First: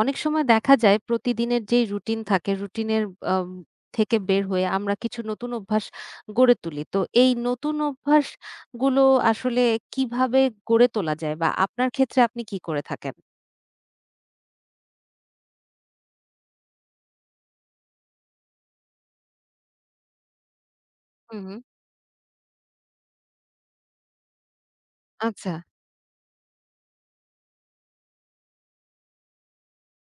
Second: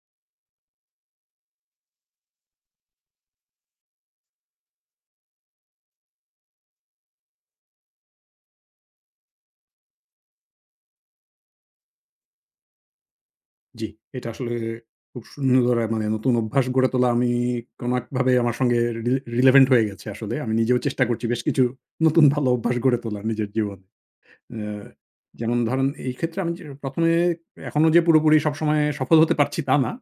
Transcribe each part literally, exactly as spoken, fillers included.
অনেক সময় দেখা যায় প্রতিদিনের যেই রুটিন থাকে, রুটিনের আম থেকে বের হয়ে আমরা কিছু নতুন অভ্যাস গড়ে তুলি। তো এই নতুন অভ্যাসগুলো আসলে কিভাবে গড়ে তোলা যায়? বা আপনার ক্ষেত্রে আপনি কি করে থাকেন? জি, এটা আসলে খুব সুন্দর আ মানে নতুন অভ্যাস গড়ে তোলা আমি কোনো একভাবে আমার সঙ্গে রি রিলেভেন্ট হয়ে গেছে আসলে। আমি নিজেও চেষ্টা করছি হুম, বেশ হুম। কিছু নতুন ভালো অভ্যাস গড়ে তোলা নিজের জীবনে। অ্যা আচ্ছা, যেমন ধরেন এই ক্ষেত্রে আমি যে ১ম এ এখনো যে পুরোপুরি সবসময় সফল হতে পারছি তা না।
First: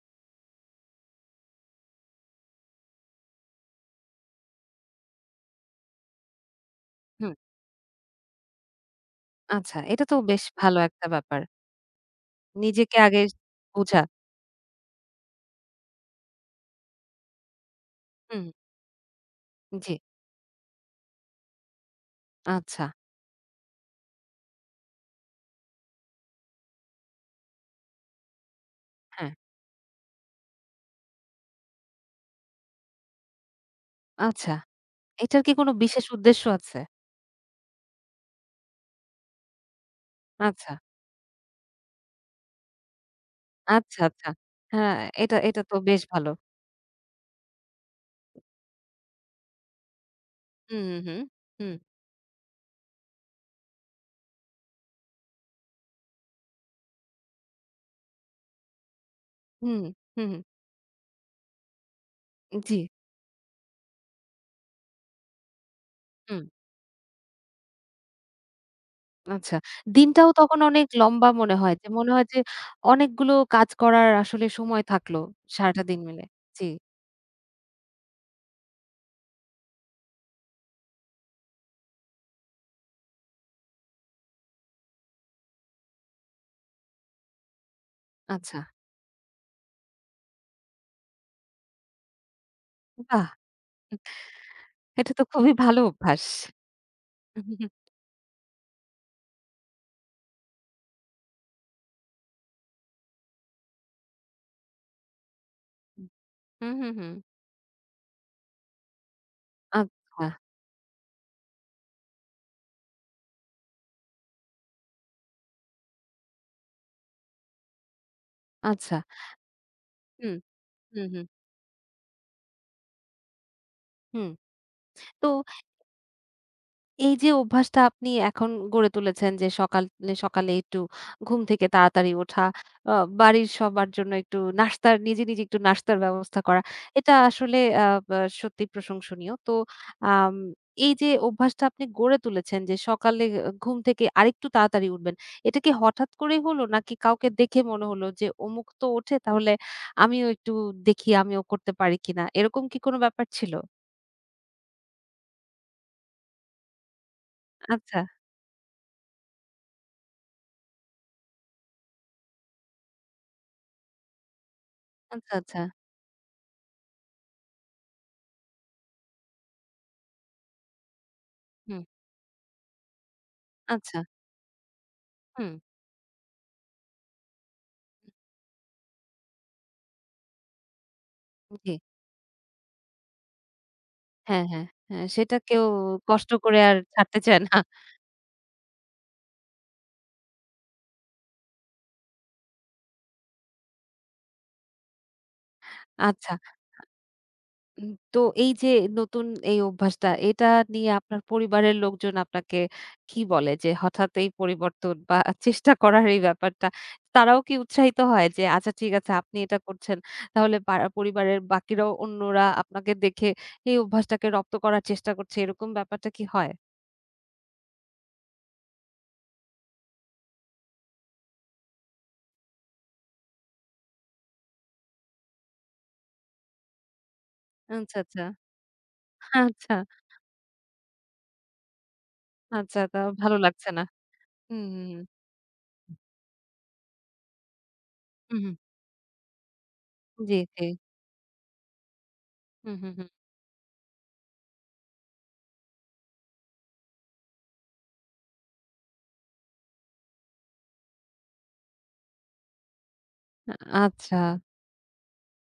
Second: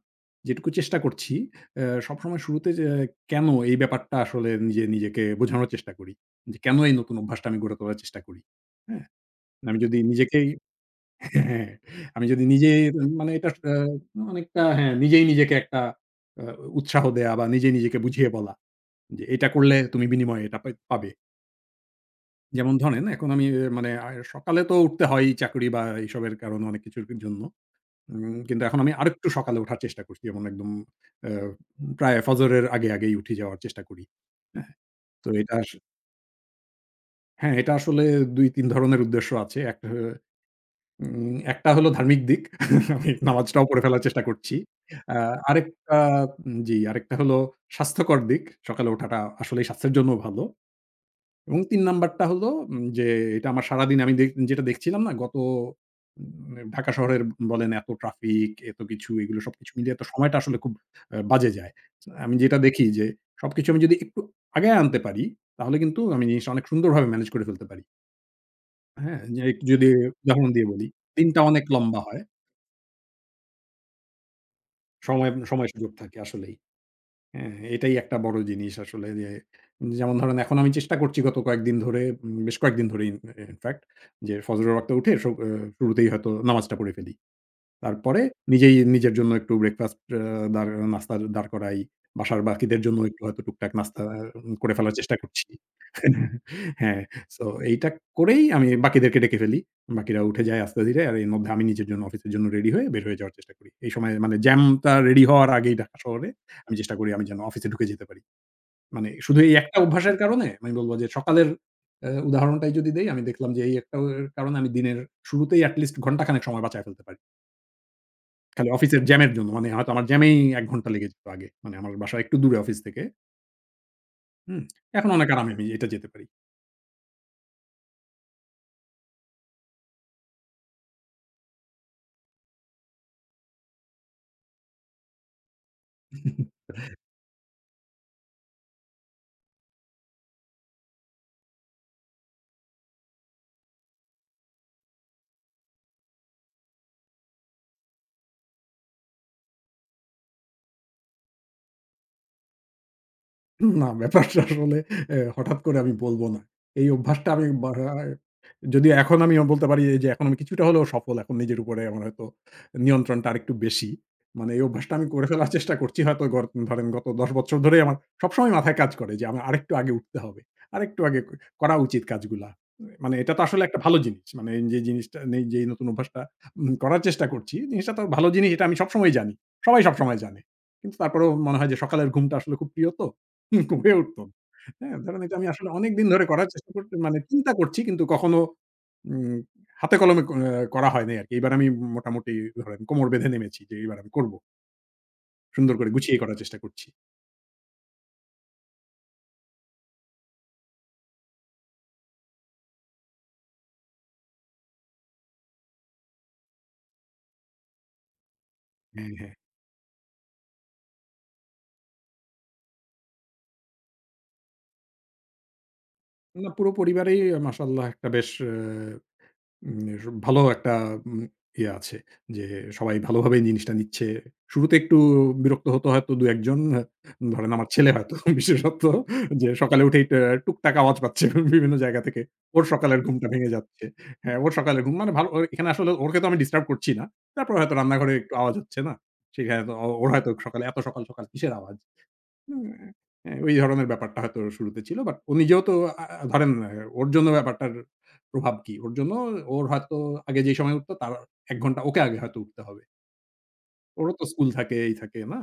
যেটুকু চেষ্টা করছি অ্যা সবসময় শুরুতে যে কেন এই ব্যাপারটা আসলে নিজে নিজেকে বোঝানোর চেষ্টা করি। যে কেন এই নতুন হুম। অভ্যাসটা আমি গড়ে তোলার চেষ্টা করি। হ্যাঁ? আমি আচ্ছা। যদি এটা তো বেশ নিজেকেই ভালো একটা ব্যাপার। হ্যাঁ, আমি যদি নিজেই নিজেকে আগে মানে এটা আ বোঝা। অনেকটা হ্যাঁ, নিজেই নিজেকে একটা আ উৎসাহ দেয়া বা নিজে নিজেকে বুঝিয়ে হুম, বলা যে, "এটা করলে জি। তুমি বিনিময়ে এটা পাই পাবে।" যেমন আচ্ছা, ধরেন এখন আমি এ মানে আ সকালে তো উঠতে হয় চাকরি বা এইসবের কারণে অনেক কিছুর জন্য। উম কিন্তু এখন আমি আরেকটু হ্যাঁ। সকালে ওঠার চেষ্টা করছি। যেমন একদম আ প্রায় ফজরের আগে, আগেই উঠে যাওয়ার চেষ্টা করি। আচ্ছা, হ্যাঁ, তো এটার এটা কি আস কোনো বিশেষ উদ্দেশ্য আছে? হ্যাঁ, এটা আসলে দুই তিন ধরনের উদ্দেশ্য আছে। একটা আচ্ছা, উম একটা হলো ধার্মিক দিক। আমি নামাজটাও পড়ে আচ্ছা, ফেলার চেষ্টা আচ্ছা। করছি। হ্যাঁ, আ এটা এটা তো আরেকটা বেশ ভালো। উম জি, আরেকটা হলো স্বাস্থ্যকর দিক। সকালে ওঠাটা আসলেই স্বাস্থ্যের জন্য ভালো। হুম, হুম, এবং হুম। তিন নাম্বারটা হলো উম যে এটা আমার সারাদিন আমি দে যেটা দেখছিলাম না গত উম ঢাকা শহরের বলেন এত ট্রাফিক, এত কিছু এগুলো সবকিছু হুম। মিলিয়ে তো হুম, সময়টা হুম। আসলে খুব আ বাজে যায়। আমি যেটা জি। দেখি যে সবকিছু আমি যদি একটু আগায় আনতে পারি, তাহলে কিন্তু আমি হুম। জিনিসটা অনেক সুন্দরভাবে ম্যানেজ করে ফেলতে পারি। হ্যাঁ? যে আচ্ছা। যদি দিনটাও উদাহরণ তখন দিয়ে বলি, অনেক লম্বা দিনটা মনে অনেক হয় যে লম্বা মনে হয়। হয় যে অনেকগুলো কাজ করার আসলে সময় থাকলো সময় সময় সারাটা সুযোগ দিন থাকে মিলে। আসলেই। জি, হ্যাঁ, এটাই একটা বড় জিনিস আসলে যে যেমন ধরেন এখন আমি চেষ্টা করছি গত কয়েকদিন ধরে উম বেশ কয়েকদিন ধরেই ইন ইনফ্যাক্ট যে ফজরের ওয়াক্তে উঠে স অ শুরুতেই হয়তো নামাজটা পড়ে ফেলি। তারপরে আচ্ছা। নিজেই নিজের জন্য একটু ব্রেকফাস্ট আ দাঁড় নাস্তা দাঁড় করাই। বাসার বাকিদের জন্য একটু বাহ! হয়তো টুকটাক নাস্তা উম, করে ফেলার এটা চেষ্টা তো করছি। খুবই ভালো অভ্যাস। হ্যাঁ, সো এইটা করেই আমি বাকিদেরকে ডেকে ফেলি। বাকিরা উঠে যায় আস্তে ধীরে। আর এর মধ্যে আমি নিজের জন্য অফিসের জন্য রেডি হয়ে বের হয়ে যাওয়ার চেষ্টা করি। এই সময় মানে জ্যামটা রেডি হওয়ার আগেই ঢাকা শহরে হুম, আমি হুম, চেষ্টা করি হুম। আমি যেন অফিসে ঢুকে যেতে পারি। মানে শুধু এই একটা অভ্যাসের আচ্ছা, কারণে আমি বলব যে সকালের আ উদাহরণটাই যদি দেই আমি দেখলাম যে এই একটা কারণে আমি দিনের শুরুতেই এটি লিস্ট ঘন্টা খানেক সময় বাঁচায় ফেলতে পারি। খালি আচ্ছা। অফিসের জ্যামের জন্য। মানে হয়তো আমার হুম, জ্যামেই এক ঘন্টা হুম, লেগে যেত হুম, আগে। মানে আমার বাসা একটু দূরে অফিস থেকে। হুম। হুম? এখন তো অনেক আরামে আমি এটা যেতে পারি। এই যে অভ্যাসটা আপনি এখন গড়ে তুলেছেন যে সকালে, সকালে একটু ঘুম থেকে তাড়াতাড়ি ওঠা, আ বাড়ির সবার জন্য একটু নাস্তার নিজে, নিজে একটু নাস্তার ব্যবস্থা করা। এটা আসলে আ বা সত্যি প্রশংসনীয়। তো আম এই যে অভ্যাসটা আপনি গড়ে তুলেছেন যে সকালে আ ঘুম থেকে আরেকটু তাড়াতাড়ি উঠবেন। এটা কি হঠাৎ করেই হলো নাকি কাউকে দেখে মনে হলো যে অমুক তো ওঠে তাহলে আমিও একটু দেখি আমিও করতে পারি কিনা? এরকম কি কোনো ব্যাপার ছিল? না, ব্যাপারটা আসলে এ হঠাৎ করে আমি বলব না। এই অভ্যাসটা আমি বা আচ্ছা, যদিও এখন আমি বলতে পারি যে এখন আমি কিছুটা হলেও সফল। এখন নিজের উপরে আমার হয়তো নিয়ন্ত্রণটা আরেকটু বেশি। মানে এই অভ্যাসটা আমি করে আচ্ছা, ফেলার আচ্ছা। চেষ্টা করছি হয়তো গর ধরেন গত দশ বছর ধরেই আমার সবসময় মাথায় কাজ করে যে আমার আরেকটু আগে উঠতে হবে। আরেকটু আগে ক করা হুম। উচিত কাজগুলা। মানে এটা তো আসলে একটা ভালো আচ্ছা, জিনিস। মানে এই যে জিনিসটা নেই হুম। যেই নতুন অভ্যাসটা উম করার চেষ্টা করছি, জিনিসটা তো ভালো জিনিস এটা আমি সবসময় জানি। সবাই সবসময় জানে। কিন্তু তারপরেও মনে হয় জি। যে সকালের ঘুমটা আসলে খুব প্রিয় তো। হয়ে উঠতো। হ্যাঁ, হ্যাঁ, হ্যাঁ? হ্যাঁ। ধরেন এটা আমি সেটাকেও আসলে অনেক দিন ধরে কষ্ট করার করে চেষ্টা আর করতে মানে ছাড়তে চায় চিন্তা না। করছি কিন্তু কখনো উম হাতে কলমে ক আহ, করা হয় নাই আরকি। এবার আমি মোটামুটি ধরেন কোমর বেঁধে নেমেছি যে এবার আমি করব। সুন্দর করে গুছিয়ে আচ্ছা। করার চেষ্টা করছি। উম তো এই যে নতুন এই অভ্যাসটা, এটা নিয়ে আপনার পরিবারের লোকজন আপনাকে কি বলে? যে হঠাৎ এই পরিবর্তন বা চেষ্টা করার এই ব্যাপারটা, তারাও কি উৎসাহিত হয় যে, "আচ্ছা ঠিক আছে, হ্যাঁ, হ্যাঁ। আপনি এটা করছেন, তাহলে পাড়া পরিবারের বাকিরাও অন্যরা আপনাকে দেখে এই অভ্যাসটাকে রপ্ত করার চেষ্টা করছে।" এরকম ব্যাপারটা কি না হয়? পুরো পরিবারেই মাশাআল্লাহ একটা বেশ অ্যা উম এস ভালো একটা উম ইয়ে আছে যে সবাই ভালোভাবেই জিনিসটা নিচ্ছে। শুরুতে একটু বিরক্ত হতো হয়তো দুই এক জন। আ ধরেন আমার ছেলে আচ্ছা, হয়তো আচ্ছা। বিশেষত যে আচ্ছা, সকালে উঠেই টে টুকটাক আওয়াজ পাচ্ছে বিভিন্ন জায়গা থেকে। ওর আচ্ছা। তা সকালের ঘুমটা ভালো ভেঙে লাগছে না। যাচ্ছে। হ্যাঁ, ওর হুম, সকালের হুম, ঘুম হুম। মানে ভালো ওর- এখানে আসলে ওকে তো আমি ডিস্টার্ব করছি না। তারপরে হয়তো রান্নাঘরে একটু হুম, হুম। আওয়াজ হচ্ছে না। সেখানে তো ও- ওর হয়তো জি, সকালে জি। এত সকাল, সকাল কিসের আওয়াজ? হুম, হুম, হুম, হুম। হ্যাঁ, ওই ধরনের ব্যাপারটা হয়তো শুরুতে ছিল। বাট ও নিজেও তো আ আ ধরেন আ ওর জন্য ব্যাপারটার প্রভাব কি? ওর জন্য ওর হয়তো আগে যে সময় উঠতো তার এক ঘন্টা ওকে আগে হয়তো উঠতে হবে। ওরও আচ্ছা। তো স্কুল থাকে, এই থাকে, না?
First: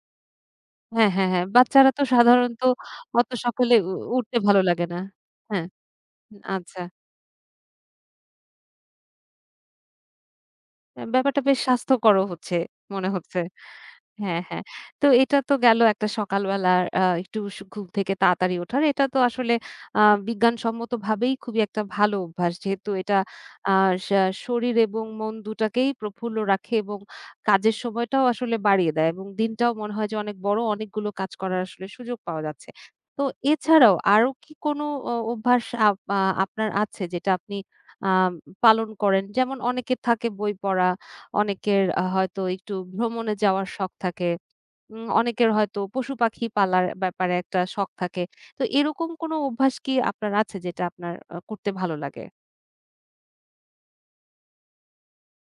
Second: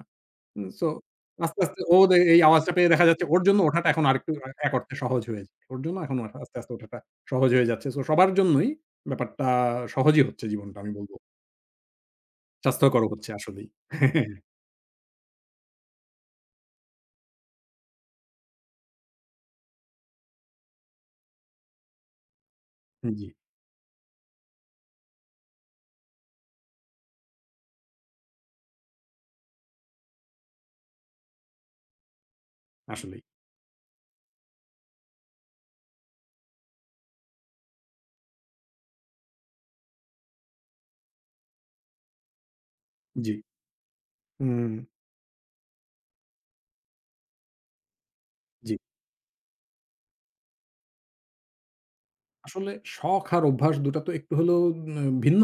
উম সো হ্যাঁ, হ্যাঁ, হ্যাঁ। আস্তে, আস্তে বাচ্চারা ও তো দে এই সাধারণত আওয়াজটা পেয়ে দেখা যাচ্ছে অত ওর জন্য সকালে ওঠাটা উ এখন আরেকটু উঠতে আ ভালো এক লাগে অর্থে না। সহজ হয়ে যায়। হ্যাঁ, ওর জন্য এখন ওঠা আস্তে, আস্তে আচ্ছা। ওঠাটা সহজ হয়ে যাচ্ছে। সো সবার জন্যই ব্যাপারটা সহজই হচ্ছে জীবনটা আমি বলব। ব্যাপারটা বেশ স্বাস্থ্যকরও হচ্ছে মনে স্বাস্থ্যকরও হচ্ছে হচ্ছে। আসলেই। হ্যাঁ, হ্যাঁ। তো এটা তো গেল একটা সকালবেলার আ একটু সু ঘুম থেকে তাড়াতাড়ি ওঠার। এটা তো আসলে আ বিজ্ঞানসম্মতভাবেই খুবই একটা ভালো অভ্যাস। যেহেতু এটা জি, আ শা শরীর এবং মন দুটাকেই প্রফুল্ল রাখে এবং কাজের সময়টাও আসলে বাড়িয়ে দেয় এবং দিনটাও মনে হয় যে অনেক বড় অনেকগুলো কাজ করার আসলে সুযোগ পাওয়া যাচ্ছে। আসলেই। তো এছাড়াও আরো কি কোনো অ অভ্যাস আপ আ আপনার আছে যেটা আপনি আ পালন করেন? যেমন অনেকের থাকে বই পড়া অনেকের আ হয়তো একটু জি। ভ্রমণে যাওয়ার শখ থাকে। হুম, উম অনেকের হয়তো পশু-পাখি পালার ব্যাপারে একটা শখ থাকে। তো জি। এরকম কোনো অভ্যাস কি আপনার আছে যেটা আপনার আ করতে ভালো লাগে? আসলে শখ আর অভ্যাস দুই টা তো একটু হলেও উম ভিন্ন।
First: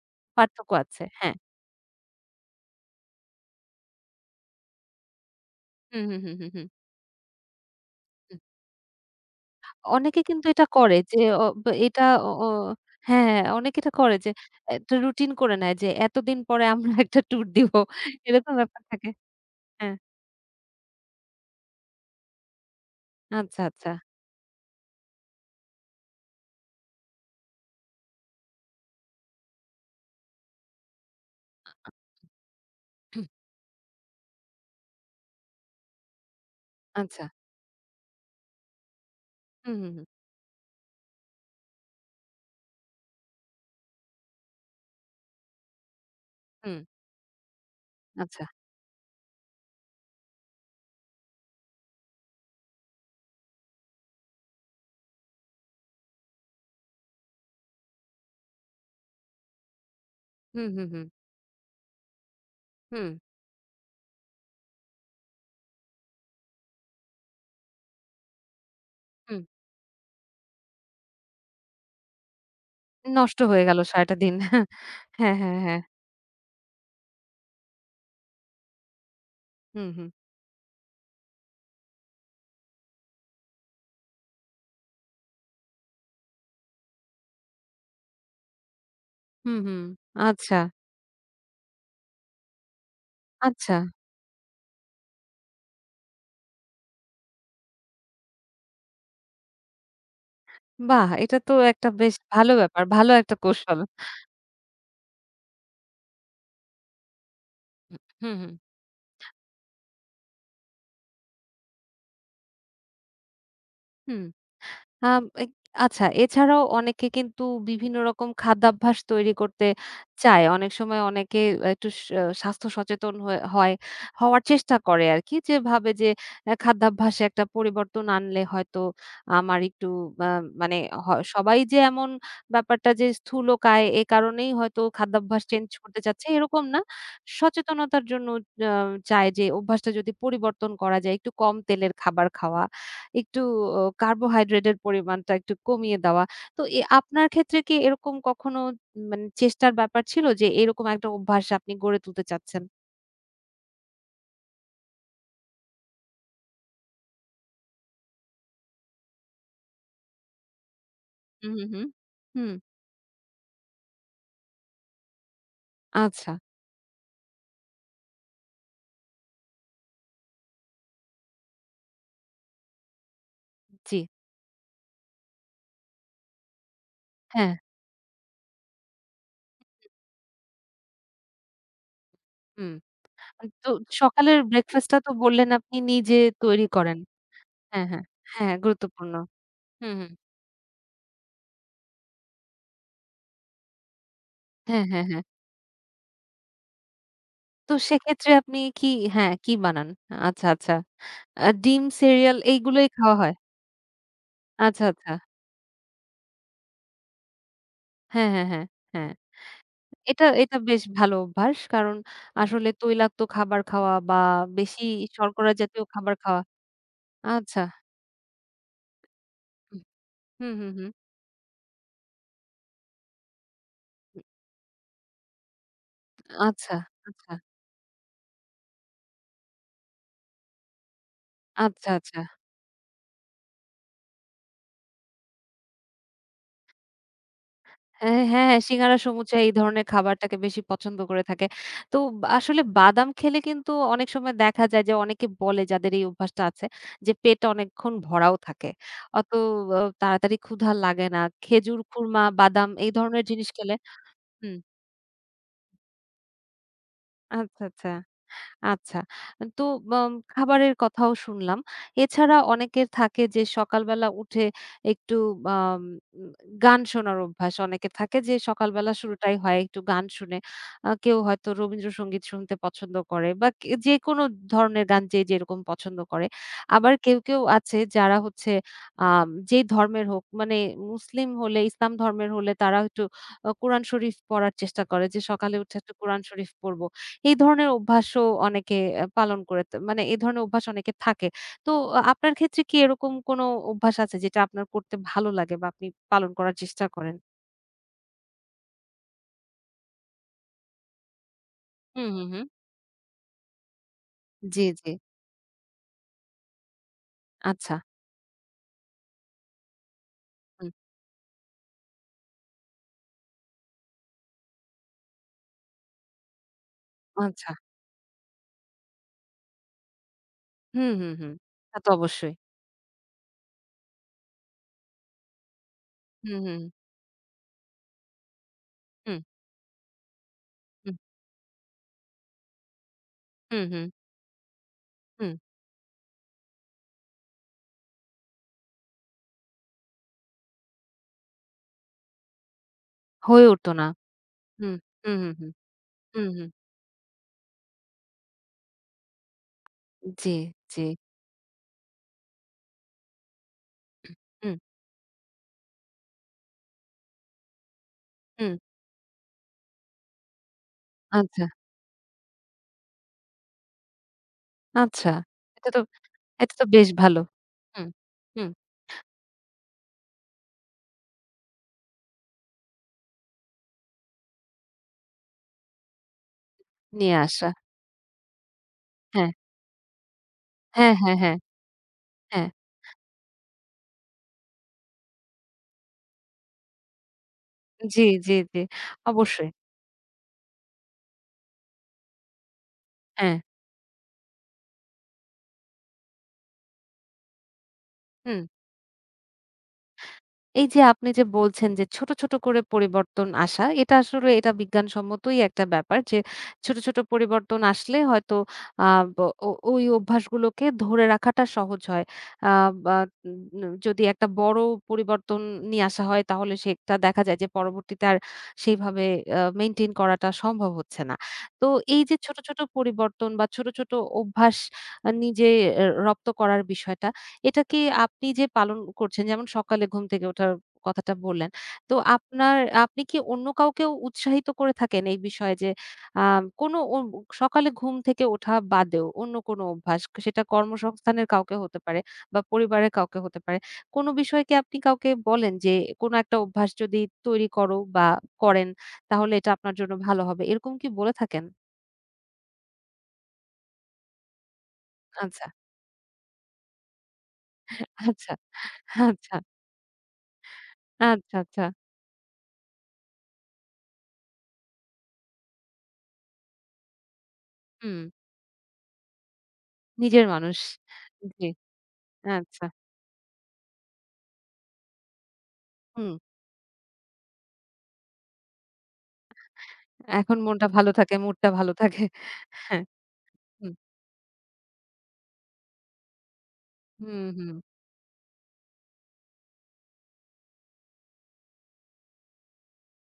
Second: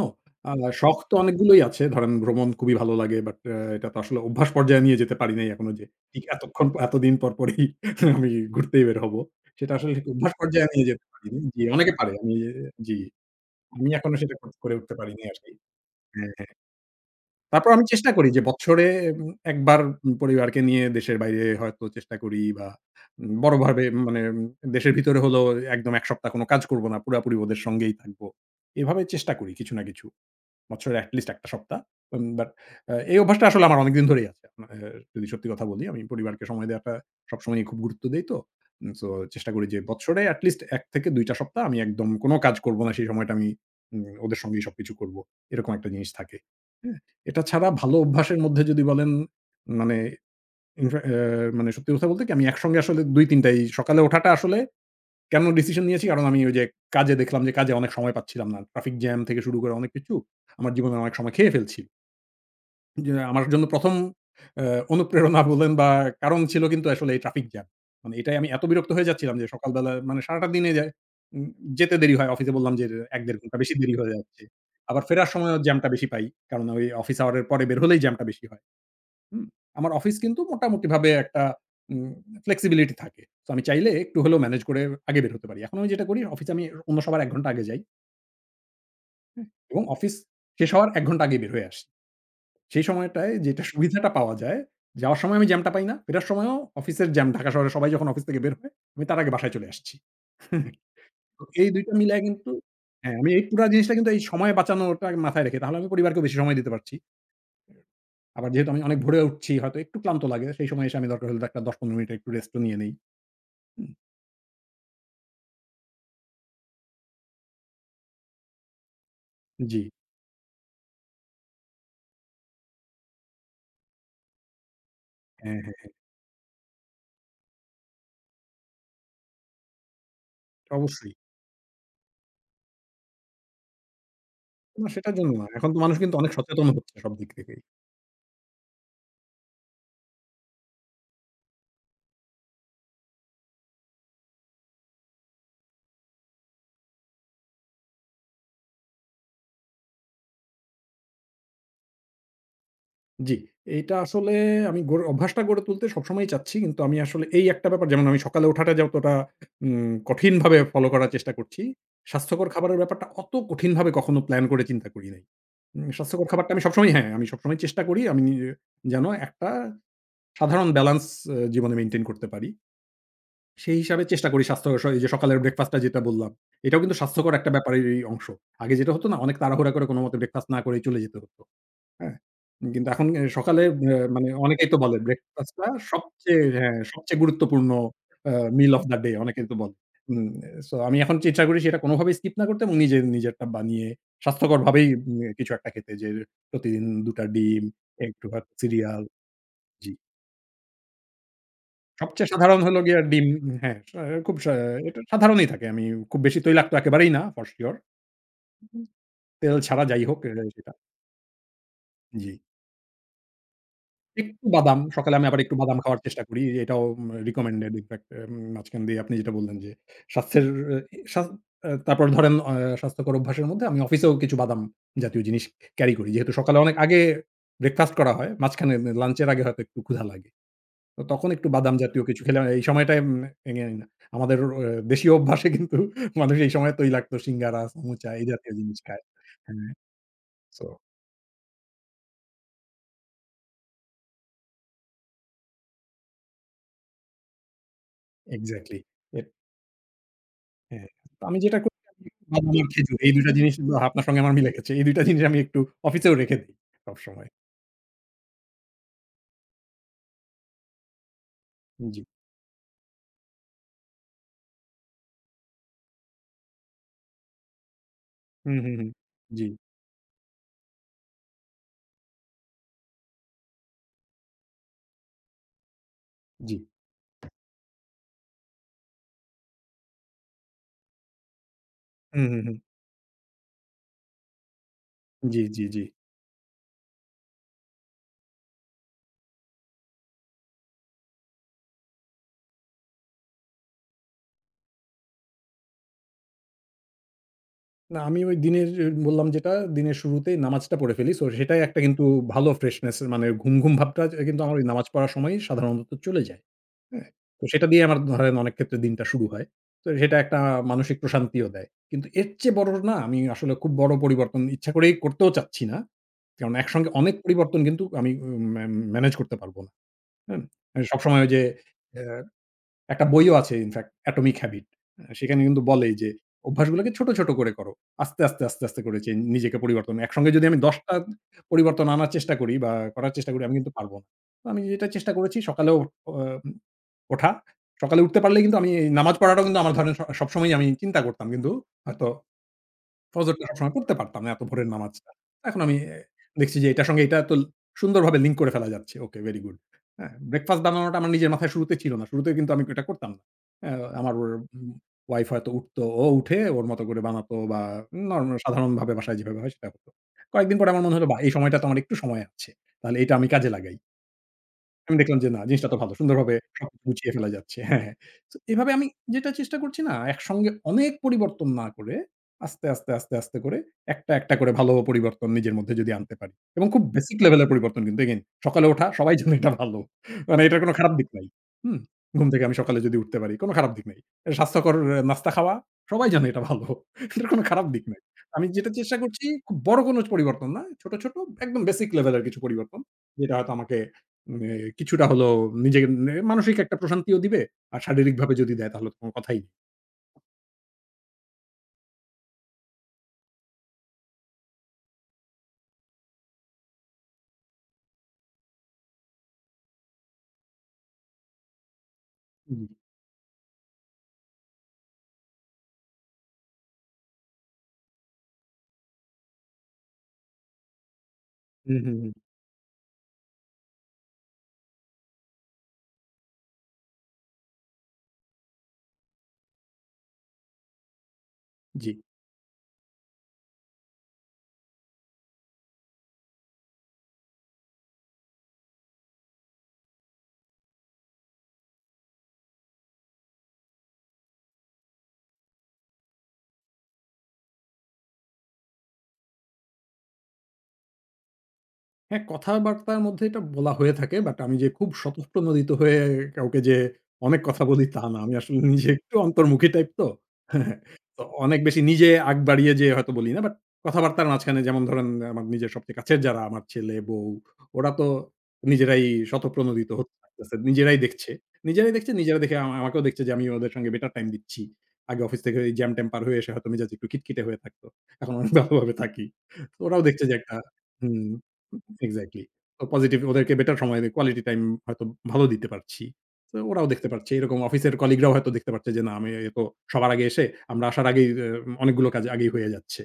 আ পার্থক্য শখ আছে। তো হ্যাঁ। অনেকগুলোই আছে। ধরেন ভ্রমণ খুবই ভালো লাগে। বাট আ এটা তো আসলে অভ্যাস পর্যায়ে নিয়ে যেতে পারি নাই এখনো যে হুম, হুম, ঠিক হুম, হুম, হুম, এতক্ষণ এতদিন পর পরেই আমি হুম। ঘুরতেই বের হব। সেটা আসলে ঠিক অনেকে অভ্যাস কিন্তু এটা পর্যায়ে নিয়ে করে যেতে যে পারিনি। অ জি, ব অনেকে এটা পারে। অ আমি অ জি, হ্যাঁ, হ্যাঁ, অনেকে আমি এটা এখনো করে যে সেটা করে একটা উঠতে পারিনি রুটিন আরকি। করে নেয় যে এতদিন হ্যাঁ। পরে আমরা একটা ট্যুর তারপর দিব। আমি চেষ্টা করি যে এরকম ব্যাপার বছরে থাকে। উম এক বার হ্যাঁ। উম পরিবারকে নিয়ে দেশের বাইরে হয়তো চেষ্টা করি বা উম আচ্ছা, বড়ভাবে আচ্ছা। মানে উম দেশের ভিতরে হলেও একদম এক সপ্তাহ কোন কাজ করব না। পুরাপুরি ওদের সঙ্গেই থাকব। এভাবে চেষ্টা করি কিছু না কিছু। বছরে এট লিস্ট এক টা সপ্তাহ। উম বাট আ এই হুম, অভ্যাসটা আসলে আমার অনেকদিন ধরেই আছে। আ যদি সত্যি কথা বলি আমি পরিবারকে সময় দেওয়াটা আচ্ছা। সবসময়ই খুব গুরুত্ব দেই তো। উম সো চেষ্টা করি হুম, যে হুম, হুম। বছরে এট লিস্ট এক থেকে দুই টা সপ্তাহ আমি একদম কোন কাজ করব না। সেই সময়টা আমি উম ওদের সঙ্গেই সবকিছু করব। এরকম একটা জিনিস থাকে। হুম। হ্যাঁ? এটা ছাড়া ভালো অভ্যাসের আচ্ছা। মধ্যে যদি বলেন মানে ইনফ্যা অ্যা মানে সত্যি কথা বলতে কি আমি একসঙ্গে আসলে দুই তিন টাই সকালে ওঠাটা আসলে কেন ডিসিশন নিয়েছি কারণ আমি ওই যে কাজে দেখলাম যে কাজে অনেক সময় পাচ্ছিলাম না। ট্রাফিক জ্যাম থেকে শুরু করে অনেক কিছু হুম, আমার হুম, জীবনে হুম। অনেক সময় খেয়ে ফেলছিল। হুম, যে আমার জন্য প্রথম আ অনুপ্রেরণা বলেন বা কারণ ছিল কিন্তু আসলে এই ট্রাফিক জ্যাম। মানে এটাই আমি এত বিরক্ত হয়ে যাচ্ছিলাম হুম। যে সকালবেলা মানে সারাটা দিনে যায়। উম যেতে দেরি হয়। অফিসে বললাম যে এক দেড় নষ্ট ঘন্টা হয়ে বেশি গেল দেরি হয়ে সারাটা দিন। যাচ্ছে। আবার ফেরার হ্যাঁ, সময়ও হ্যাঁ, হ্যাঁ। জ্যামটা বেশি পাই। কারণ ওই অফিস আওয়ার এর পরে বের হলেই জ্যামটা বেশি হয়। হুম? হুম, আমার হুম। অফিস কিন্তু মোটামুটিভাবে একটা উম ফ্লেক্সিবিলিটি থাকে। তো আমি চাইলে একটু হলেও ম্যানেজ করে আগে বের হতে পারি। এখন আমি যেটা করি অফিসে আমি অন্য সবার এক ঘন্টা আগে যাই হুম, এবং হুম। অফিস আচ্ছা, শেষ হওয়ার এক ঘন্টা আগে বের হয়ে আসি। সেই সময়টায় যেটা আচ্ছা। সুবিধাটা পাওয়া যায়, যাওয়ার সময় আমি জ্যামটা পাই না। ফেরার সময়ও অফিসের জ্যাম ঢাকা শহরে সবাই যখন অফিস থেকে বের হয়, আমি তার আগে বাসায় চলে আসছি। বাহ! এটা তো তো এই দুই একটা টা বেশ মিলায় কিন্তু ভালো ব্যাপার। ভালো হ্যাঁ, আমি একটা এই পুরা কৌশল। জিনিসটা কিন্তু এই সময় বাঁচানোটা মাথায় রেখে তাহলে আমি পরিবারকেও বেশি সময় দিতে পারছি। হুম, আবার হুম, যেহেতু আমি অনেক ভোরে উঠছি হয়তো একটু ক্লান্ত লাগে। সেই সময় এসে আমি দরকার হলে একটা দশ পনেরো মিনিট একটু রেস্টও নিয়ে নেই। হুম? হুম। আম এক আচ্ছা এছাড়াও অনেকে কিন্তু বিভিন্ন রকম খাদ্যাভ্যাস তৈরি করতে জি। চায়। অনেক সময় অনেকে আ একটু স আহ, স্বাস্থ্য সচেতন হয়ে হয় হওয়ার চেষ্টা করে আরকি। যে হ্যাঁ, হ্যাঁ, ভাবে যে আ খাদ্যাভ্যাসে একটা পরিবর্তন আনলে হয়তো আমার একটু আ মানে হ অবশ্যই। সবাই যে এমন ব্যাপারটা যে স্থূলকায় এ কারণেই হয়তো না সেটার জন্য খাদ্যাভ্যাস না। চেঞ্জ এখন তো মানুষ করতে কিন্তু চাচ্ছে অনেক এরকম সচেতন না। হচ্ছে সব দিক থেকেই। সচেতনতার জন্য আ চায় যে অভ্যাসটা যদি পরিবর্তন করা যায় একটু কম তেলের খাবার খাওয়া একটু অ কার্বোহাইড্রেটের পরিমাণটা একটু কমিয়ে দেওয়া। তো এ আপনার ক্ষেত্রে কি এরকম কখনো মানে চেষ্টার ব্যাপার ছিল যে এরকম একটা অভ্যাস আপনি গড়ে তুলতে চাচ্ছেন? জি, এইটা আসলে আমি গড়ে অভ্যাসটা গড়ে তুলতে সবসময়ই চাচ্ছি। কিন্তু আমি আসলে এই একটা ব্যাপার যেমন আমি সকালে ওঠাটা যতটা উম কঠিনভাবে ফলো করার চেষ্টা হুম, করছি, হুম, হুম। স্বাস্থ্যকর হুম। খাবারের ব্যাপারটা অত কঠিনভাবে কখনো প্ল্যান করে চিন্তা করি নাই। উম স্বাস্থ্যকর আচ্ছা, খাবারটা আমি সবসময় হ্যাঁ, আমি সবসময় চেষ্টা করি আমি নিজে- যেন একটা সাধারণ ব্যালেন্স আ জীবনে মেইনটেইন করতে পারি। সেই জি। হিসাবে চেষ্টা করি স্বাস্থ্যকর স এই যে সকালের ব্রেকফাস্টটা যেটা বললাম, এটাও কিন্তু স্বাস্থ্যকর একটা হ্যাঁ, ব্যাপারেরই অংশ। আগে যেটা হতো না অনেক তাড়াহুড়া করে কোনমতে ব্রেকফাস্ট না করেই চলে যেতে হতো। হ্যাঁ? হুম। কিন্তু এখন এ সকালে তো অ্যা মানে সকালের অনেকেই তো ব্রেকফাস্ট বলে টা তো বললেন ব্রেকফাস্টটা আপনি নিজে সবচেয়ে তৈরি হ্যাঁ, করেন। সবচেয়ে গুরুত্বপূর্ণ হ্যাঁ, হ্যাঁ। অ্যা হ্যাঁ, মিল অফ দ্যা ডে গুরুত্বপূর্ণ। অনেকেই তো বলে। হুম, হুম। উম সো আমি এখন চেষ্টা করি সেটা কোনভাবেই স্কিপ না করতে এবং নিজে নিজেরটা বানিয়ে হ্যাঁ, স্বাস্থ্যকরভাবেই হ্যাঁ, উম হ্যাঁ। কিছু একটা খেতে যে প্রতিদিন দুই টা ডিম, তো একটু সেক্ষেত্রে ভাত আপনি কি সিরিয়াল। হ্যাঁ, কি বানান? জি। আচ্ছা, আচ্ছা। আ ডিম, সবচেয়ে সিরিয়াল সাধারণ হলো এইগুলোই গিয়ে খাওয়া ডিম হয়? হ্যাঁ, সা খুব সা আচ্ছা, এটা আচ্ছা। সাধারণই থাকে। আমি খুব বেশি তৈলাক্ত একেবারেই না for sure হ্যাঁ, হ্যাঁ, হ্যাঁ, হ্যাঁ। তেল ছাড়া যাই হোক এটা, এ এটা সেটা বেশ ভালো অভ্যাস। কারণ জি। আসলে তৈলাক্ত খাবার খাওয়া বা একটু বাদাম, বেশি সকালে আমি আবার শর্করা একটু বাদাম জাতীয় খাওয়ার খাবার চেষ্টা করি। খাওয়া। এটাও উম আচ্ছা। recommended ইনফেক্ট উম মাঝখান দিয়ে আপনি যেটা বললেন যে হুম, স্বাস্থ্যের হুম, হুম, হুম। এ স্বাস আ তারপর ধরেন আ স্বাস্থ্যকর অভ্যাসের মধ্যে আমি অফিসেও কিছু বাদাম জাতীয় জিনিস ক্যারি করি। যেহেতু সকালে অনেক আচ্ছা, আগে আচ্ছা, ব্রেকফাস্ট করা হয়, মাঝখানে লাঞ্চের আগে হয়তো একটু ক্ষুধা লাগে। তো তখন একটু বাদাম আচ্ছা, জাতীয় আচ্ছা। কিছু খেলাম। এই সময়টায় উম এন আমাদের অ দেশীয় অভ্যাসে কিন্তু মানুষ এই সময় তৈলাক্ত সিঙ্গারা, সমুচা হ্যাঁ, এই হ্যাঁ, জাতীয় হ্যাঁ, জিনিস সিঙ্গারা, খায়। সমুচা এই হ্যাঁ, ধরনের খাবারটাকে বেশি সো পছন্দ করে থাকে। তো বা- আসলে বাদাম খেলে কিন্তু অনেক সময় দেখা যায় যে অনেকে বলে যাদের এই অভ্যাসটা আছে যে পেট অনেকক্ষণ ভরাও থাকে। এক্সাক্টলি। এর অত অ তাড়াতাড়ি ক্ষুধা হ্যাঁ, লাগে না। তো আমি যেটা করি খেজুর, আমি একটু খুরমা, বাদাম আর বাদাম এই খেজুর এই দুই ধরনের টা জিনিস জিনিস কিন্তু খেলে আপনার সঙ্গে আমার মিলে হুম, গেছে। এই দুই টা জিনিস আমি একটু অফিসেও রেখে দেই সবসময়। আচ্ছা, আচ্ছা। আচ্ছা। তো বাম খাবারের কথাও শুনলাম। জি। এছাড়া অনেকের থাকে যে সকালবেলা উঠে একটু আম উম, গান শোনার অভ্যাস। অনেকের থাকে যে হুম, হুম, হুম। সকালবেলা শুরুটাই জি, হয় একটু গান শুনে। আ কেউ হয়তো রবীন্দ্রসঙ্গীত শুনতে পছন্দ করে বা কে যেকোনো ধরনের গান যে যেরকম পছন্দ করে। জি। আবার কেউ, কেউ আছে যারা হচ্ছে আম যেই ধর্মের হোক মানে মুসলিম হলে ইসলাম হুম, ধর্মের হুম, হলে হুম। তারা একটু আ কোরআন শরীফ পড়ার চেষ্টা করে যে জি, সকালে জি, উঠে জি। একটু কোরআন শরীফ পড়ব। এই ধরনের অভ্যাসও অনেকে আ পালন করে থ মানে এই ধরনের অভ্যাস অনেকের থাকে। তো আ আপনার ক্ষেত্রে কি এরকম কোনো অভ্যাস আছে যেটা আপনার করতে ভালো লাগে বা আপনি পালন করার চেষ্টা করেন? না, আমি ওই দিনের এ বললাম যেটা, দিনের শুরুতেই নামাজটা পড়ে ফেলি। সো সেটাই একটা কিন্তু হুম, হুম, হুম। ভালো ফ্রেশনেস মানে ঘুম, ঘুম ভাবটা যে কিন্তু আমার জি, ওই নামাজ জি। পড়ার সময়ই সাধারণত চলে যায়। হ্যাঁ? তো সেটা আচ্ছা। দিয়ে আমার ধরেন অনেক ক্ষেত্রে দিনটা শুরু হয়। তো সেটা একটা হুম, মানসিক প্রশান্তিও দেয়। কিন্তু এর চেয়ে বড় না আমি আসলে খুব বড় পরিবর্তন ইচ্ছা করেই করতেও চাচ্ছি না। কারণ একসঙ্গে অনেক আচ্ছা। পরিবর্তন কিন্তু আমি উম ম্যা ম্যানেজ করতে পারব না। হ্যাঁ? আমি হুম, হুম, সবসময় ওই হুম। যে তা তো অ্যা অবশ্যই। একটা বইও আছে ইনফেক্ট 'Atomic Habit', আ সেখানে কিন্তু বলেই যে, হুম, হুম, "অভ্যাসগুলোকে ছোট, ছোট করে করো। আস্তে, আস্তে, আস্তে, আস্তে করে চে হুম, নিজেকে পরিবর্তন।" একসঙ্গে যদি আমি দশটা হুম, টা পরিবর্তন আনার চেষ্টা করি বা করার চেষ্টা করি, আমি হুম, কিন্তু হুম, পারব না। তো আমি যেটা চেষ্টা হুম। করেছি সকালে ও আম ওঠা। সকালে উঠতে পারলেই কিন্তু আমি এই নামাজ পড়াটাও কিন্তু আমার ধরেন স সবসময়ই আমি চিন্তা করতাম কিন্তু হয়তো ফজরটা হয়ে উঠতো সবসময় না। পড়তে পারতাম না এত ভোরের হুম, নামাজটা। হুম, হুম, হুম, এখন আমি এ হুম, হুম। দেখছি যে এটার সঙ্গে এটা তো সুন্দরভাবে লিঙ্ক করে ফেলা যাচ্ছে। Okay, very good. হ্যাঁ, জি, ব্রেকফাস্ট জি। বানানোটা আমার নিজের মাথায় শুরুতে ছিল না। শুরুতে কিন্তু আমি এটা করতাম না। অ্যা আমার হুম, উম ওয়াইফ হয়তো উঠতো, ও উঠে ওর মতো করে বানাতো বা নরমাল হুম। সাধারণভাবে বাসায় যেভাবে হয় সেটা হতো। কয়েকদিন পরে আমার মনে হলো বাহ! এই আচ্ছা, সময়টা তো আমার একটু সময় আছে। তাহলে এটা আমি কাজে লাগাই। আমি আচ্ছা। দেখলাম যে না, জিনিসটা এটা তো তো ভালো। সুন্দরভাবে এটা তো সবকিছু বেশ গুছিয়ে ভালো। ফেলা যাচ্ছে। হ্যাঁ, হুম, হ্যাঁ। তো হুম। এভাবে আমি যেটা চেষ্টা করছি না, একসঙ্গে অনেক পরিবর্তন না করে আস্তে, আস্তে, আস্তে, আস্তে করে একটা, একটা করে ভালো পরিবর্তন নিজের মধ্যে যদি আনতে পারি এবং খুব নিয়ে বেসিক আসা। লেভেলের পরিবর্তন কিন্তু এগেইন সকালে ওঠা সবাই হ্যাঁ। জানে এটা ভালো। মানে এটার কোনো খারাপ হ্যাঁ, দিক হ্যাঁ, নাই। হ্যাঁ, হুম? ঘুম থেকে হ্যাঁ। আমি সকালে যদি উঠতে পারি কোনো খারাপ দিক নাই। স্বাস্থ্যকর আহ, নাস্তা খাওয়া সবাই জানে এটা ভালো। এটার কোনো খারাপ দিক নাই। জি, জি, আমি জি। যেটা চেষ্টা করছি অবশ্যই। খুব বড় কোনো পরিবর্তন না। ছোট, ছোট একদম বেসিক লেভেলের কিছু পরিবর্তন যেটা হ্যাঁ। হয়তো আমাকে মানে কিছুটা হলেও নিজেকে নে মানসিক একটা প্রশান্তিও দিবে। আর শারীরিকভাবে হুম। যদি দেয় তাহলে তো কোন কথাই নেই। এই যে আপনি যে বলছেন যে ছোট, ছোট করে পরিবর্তন আসা, এটা আসলে এটা বিজ্ঞানসম্মতই একটা ব্যাপার যে ছোট, ছোট পরিবর্তন আসলে হয়তো আ ব ও ওই অভ্যাসগুলোকে ধরে রাখাটা সহজ হয়। আ হুম, বা ন যদি একটা বড় পরিবর্তন নিয়ে আসা হয় তাহলে সেটা দেখা যায় যে পরবর্তীতে আর সেইভাবে আ মেইনটেইন করাটা সম্ভব হচ্ছে না। তো হুম, হুম, এই হুম। যে ছোট, ছোট পরিবর্তন বা ছোট, ছোট অভ্যাস আ নিজে এ রপ্ত করার বিষয়টা এটা কি আপনি যে পালন করছেন যেমন সকালে ঘুম থেকে ওঠার কথাটা বললেন। জি। তো আপনার আপনি কি অন্য কাউকেও উৎসাহিত করে থাকেন এই বিষয়ে যে আ কোনো ও সকালে ঘুম থেকে ওঠা বাদেও অন্য কোনো অভ্যাস সেটা কর্মসংস্থানের কাউকে হতে পারে বা পরিবারের কাউকে হতে পারে। কোনো বিষয়ে কি আপনি কাউকে বলেন যে কোনো একটা অভ্যাস যদি তৈরি করো বা করেন তাহলে এটা আপনার জন্য ভালো হবে। এরকম কি বলে থাকেন? হ্যাঁ, কথাবার্তার মধ্যে এটা বলা হয়ে থাকে। বাট আমি যে খুব আচ্ছা, স্বতঃপ্রণোদিত হয়ে কাউকে যে অনেক কথা বলি তা না। আচ্ছা, আমি আসলে নিজে একটু আচ্ছা, অন্তর্মুখী টাইপ তো। হ্যাঁ, তো আচ্ছা, অনেক আচ্ছা। বেশি নিজে আগ বাড়িয়ে যেয়ে হয়তো বলি না। বাট কথাবার্তার মাঝখানে যেমন ধরেন আমার নিজের সবচেয়ে কাছের যারা আমার ছেলে, বউ ওরা হুম, তো নিজেরাই স্বতঃপ্রণোদিত হতে নিজের থাকতেছে। মানুষ। নিজেরাই দেখছে। জি। নিজেরাই দেখছে, নিজেরা দেখে আচ্ছা। আমা আমাকেও দেখছে যে আমি ওদের সঙ্গে বেটার টাইম দিচ্ছি। আগে অফিস থেকে ওই জ্যাম-ট্যাম হুম। পার হয়ে এসে হয়তো মেজাজ একটু খিটখিটে হয়ে থাকতো। এখন অনেক ভালোভাবে থাকি। তো ওরাও দেখছে যে এখন একটা মনটা ভালো থাকে, হুম। মুডটা ভালো থাকে। এক্সাক্টলি। হ্যাঁ। তো পজিটিভ ওদেরকে হুম, বেটার সময় দিয়ে কোয়ালিটি টাইম হয়তো ভালো দিতে পারছি। তো ওরাও দেখতে হুম, পারছে। হুম। এরকম অফিসের কলিগরাও হয়তো দেখতে পারছে যে না আমি এ তো সবার আগে এসে আমরা আসার আগেই এ অনেকগুলো কাজ আগেই হয়ে যাচ্ছে।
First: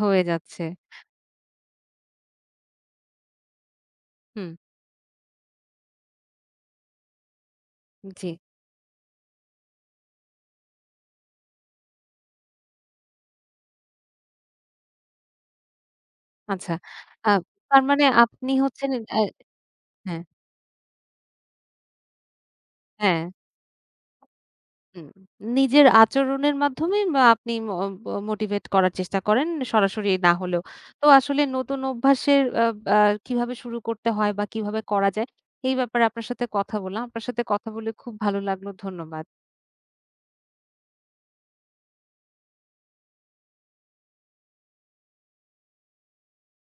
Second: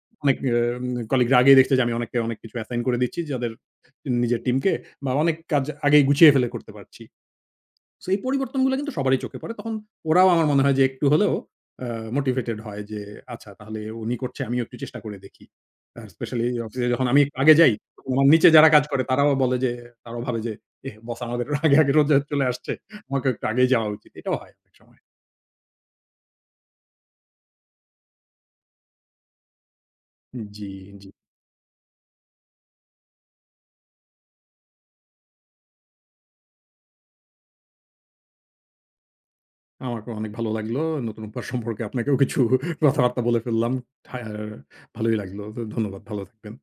হয়ে অনেক যাচ্ছে। এম কলিগরা আগেই দেখছে যে আমি অনেককে অনেক কিছু অ্যাসাইন করে দিচ্ছি যাদের নিজের হুম, টিমকে বা অনেক কাজ আগেই গুছিয়ে ফেলে করতে পারছি। সো এই জি। পরিবর্তনগুলো কিন্তু সবারই চোখে পড়ে। তখন ওরাও আমার মনে হয় যে একটু হলেও আ মোটিভেটেড হয় যে আচ্ছা তাহলে উনি করছে আমিও একটু চেষ্টা করে দেখি। আর স্পেশালি আচ্ছা। অফিসে যখন আমি আ একটু আগে যাই, তার মানে তখন আমার নিচে আপনি যারা কাজ হচ্ছেন করে অ্যা তারাও বলে যে তারাও হ্যাঁ, ভাবে যে, "এহ বস আমাদের আগে, আগে রোজ চলে আসছে। হ্যাঁ। আমাকেও একটু আগেই যাওয়া উচিত।" এটাও হয় অনেক সময়। হুম। নিজের আচরণের মাধ্যমে বা আপনি ম ব মোটিভেট করার চেষ্টা করেন সরাসরি না হলেও। জি, তো জি। আসলে নতুন অভ্যাসের আ আ কিভাবে শুরু করতে হয় বা কিভাবে করা যায় এই ব্যাপারে আপনার সাথে কথা বললাম। আপনার সাথে কথা বলে খুব ভালো লাগলো। ধন্যবাদ। আমাকেও অনেক ভালো লাগলো। নতুন অভ্যাস সম্পর্কে আপনাকেও কিছু কথাবার্তা বলে ফেললাম। থা ভালোই লাগলো। তো ধন্যবাদ। ভালো থাকবেন।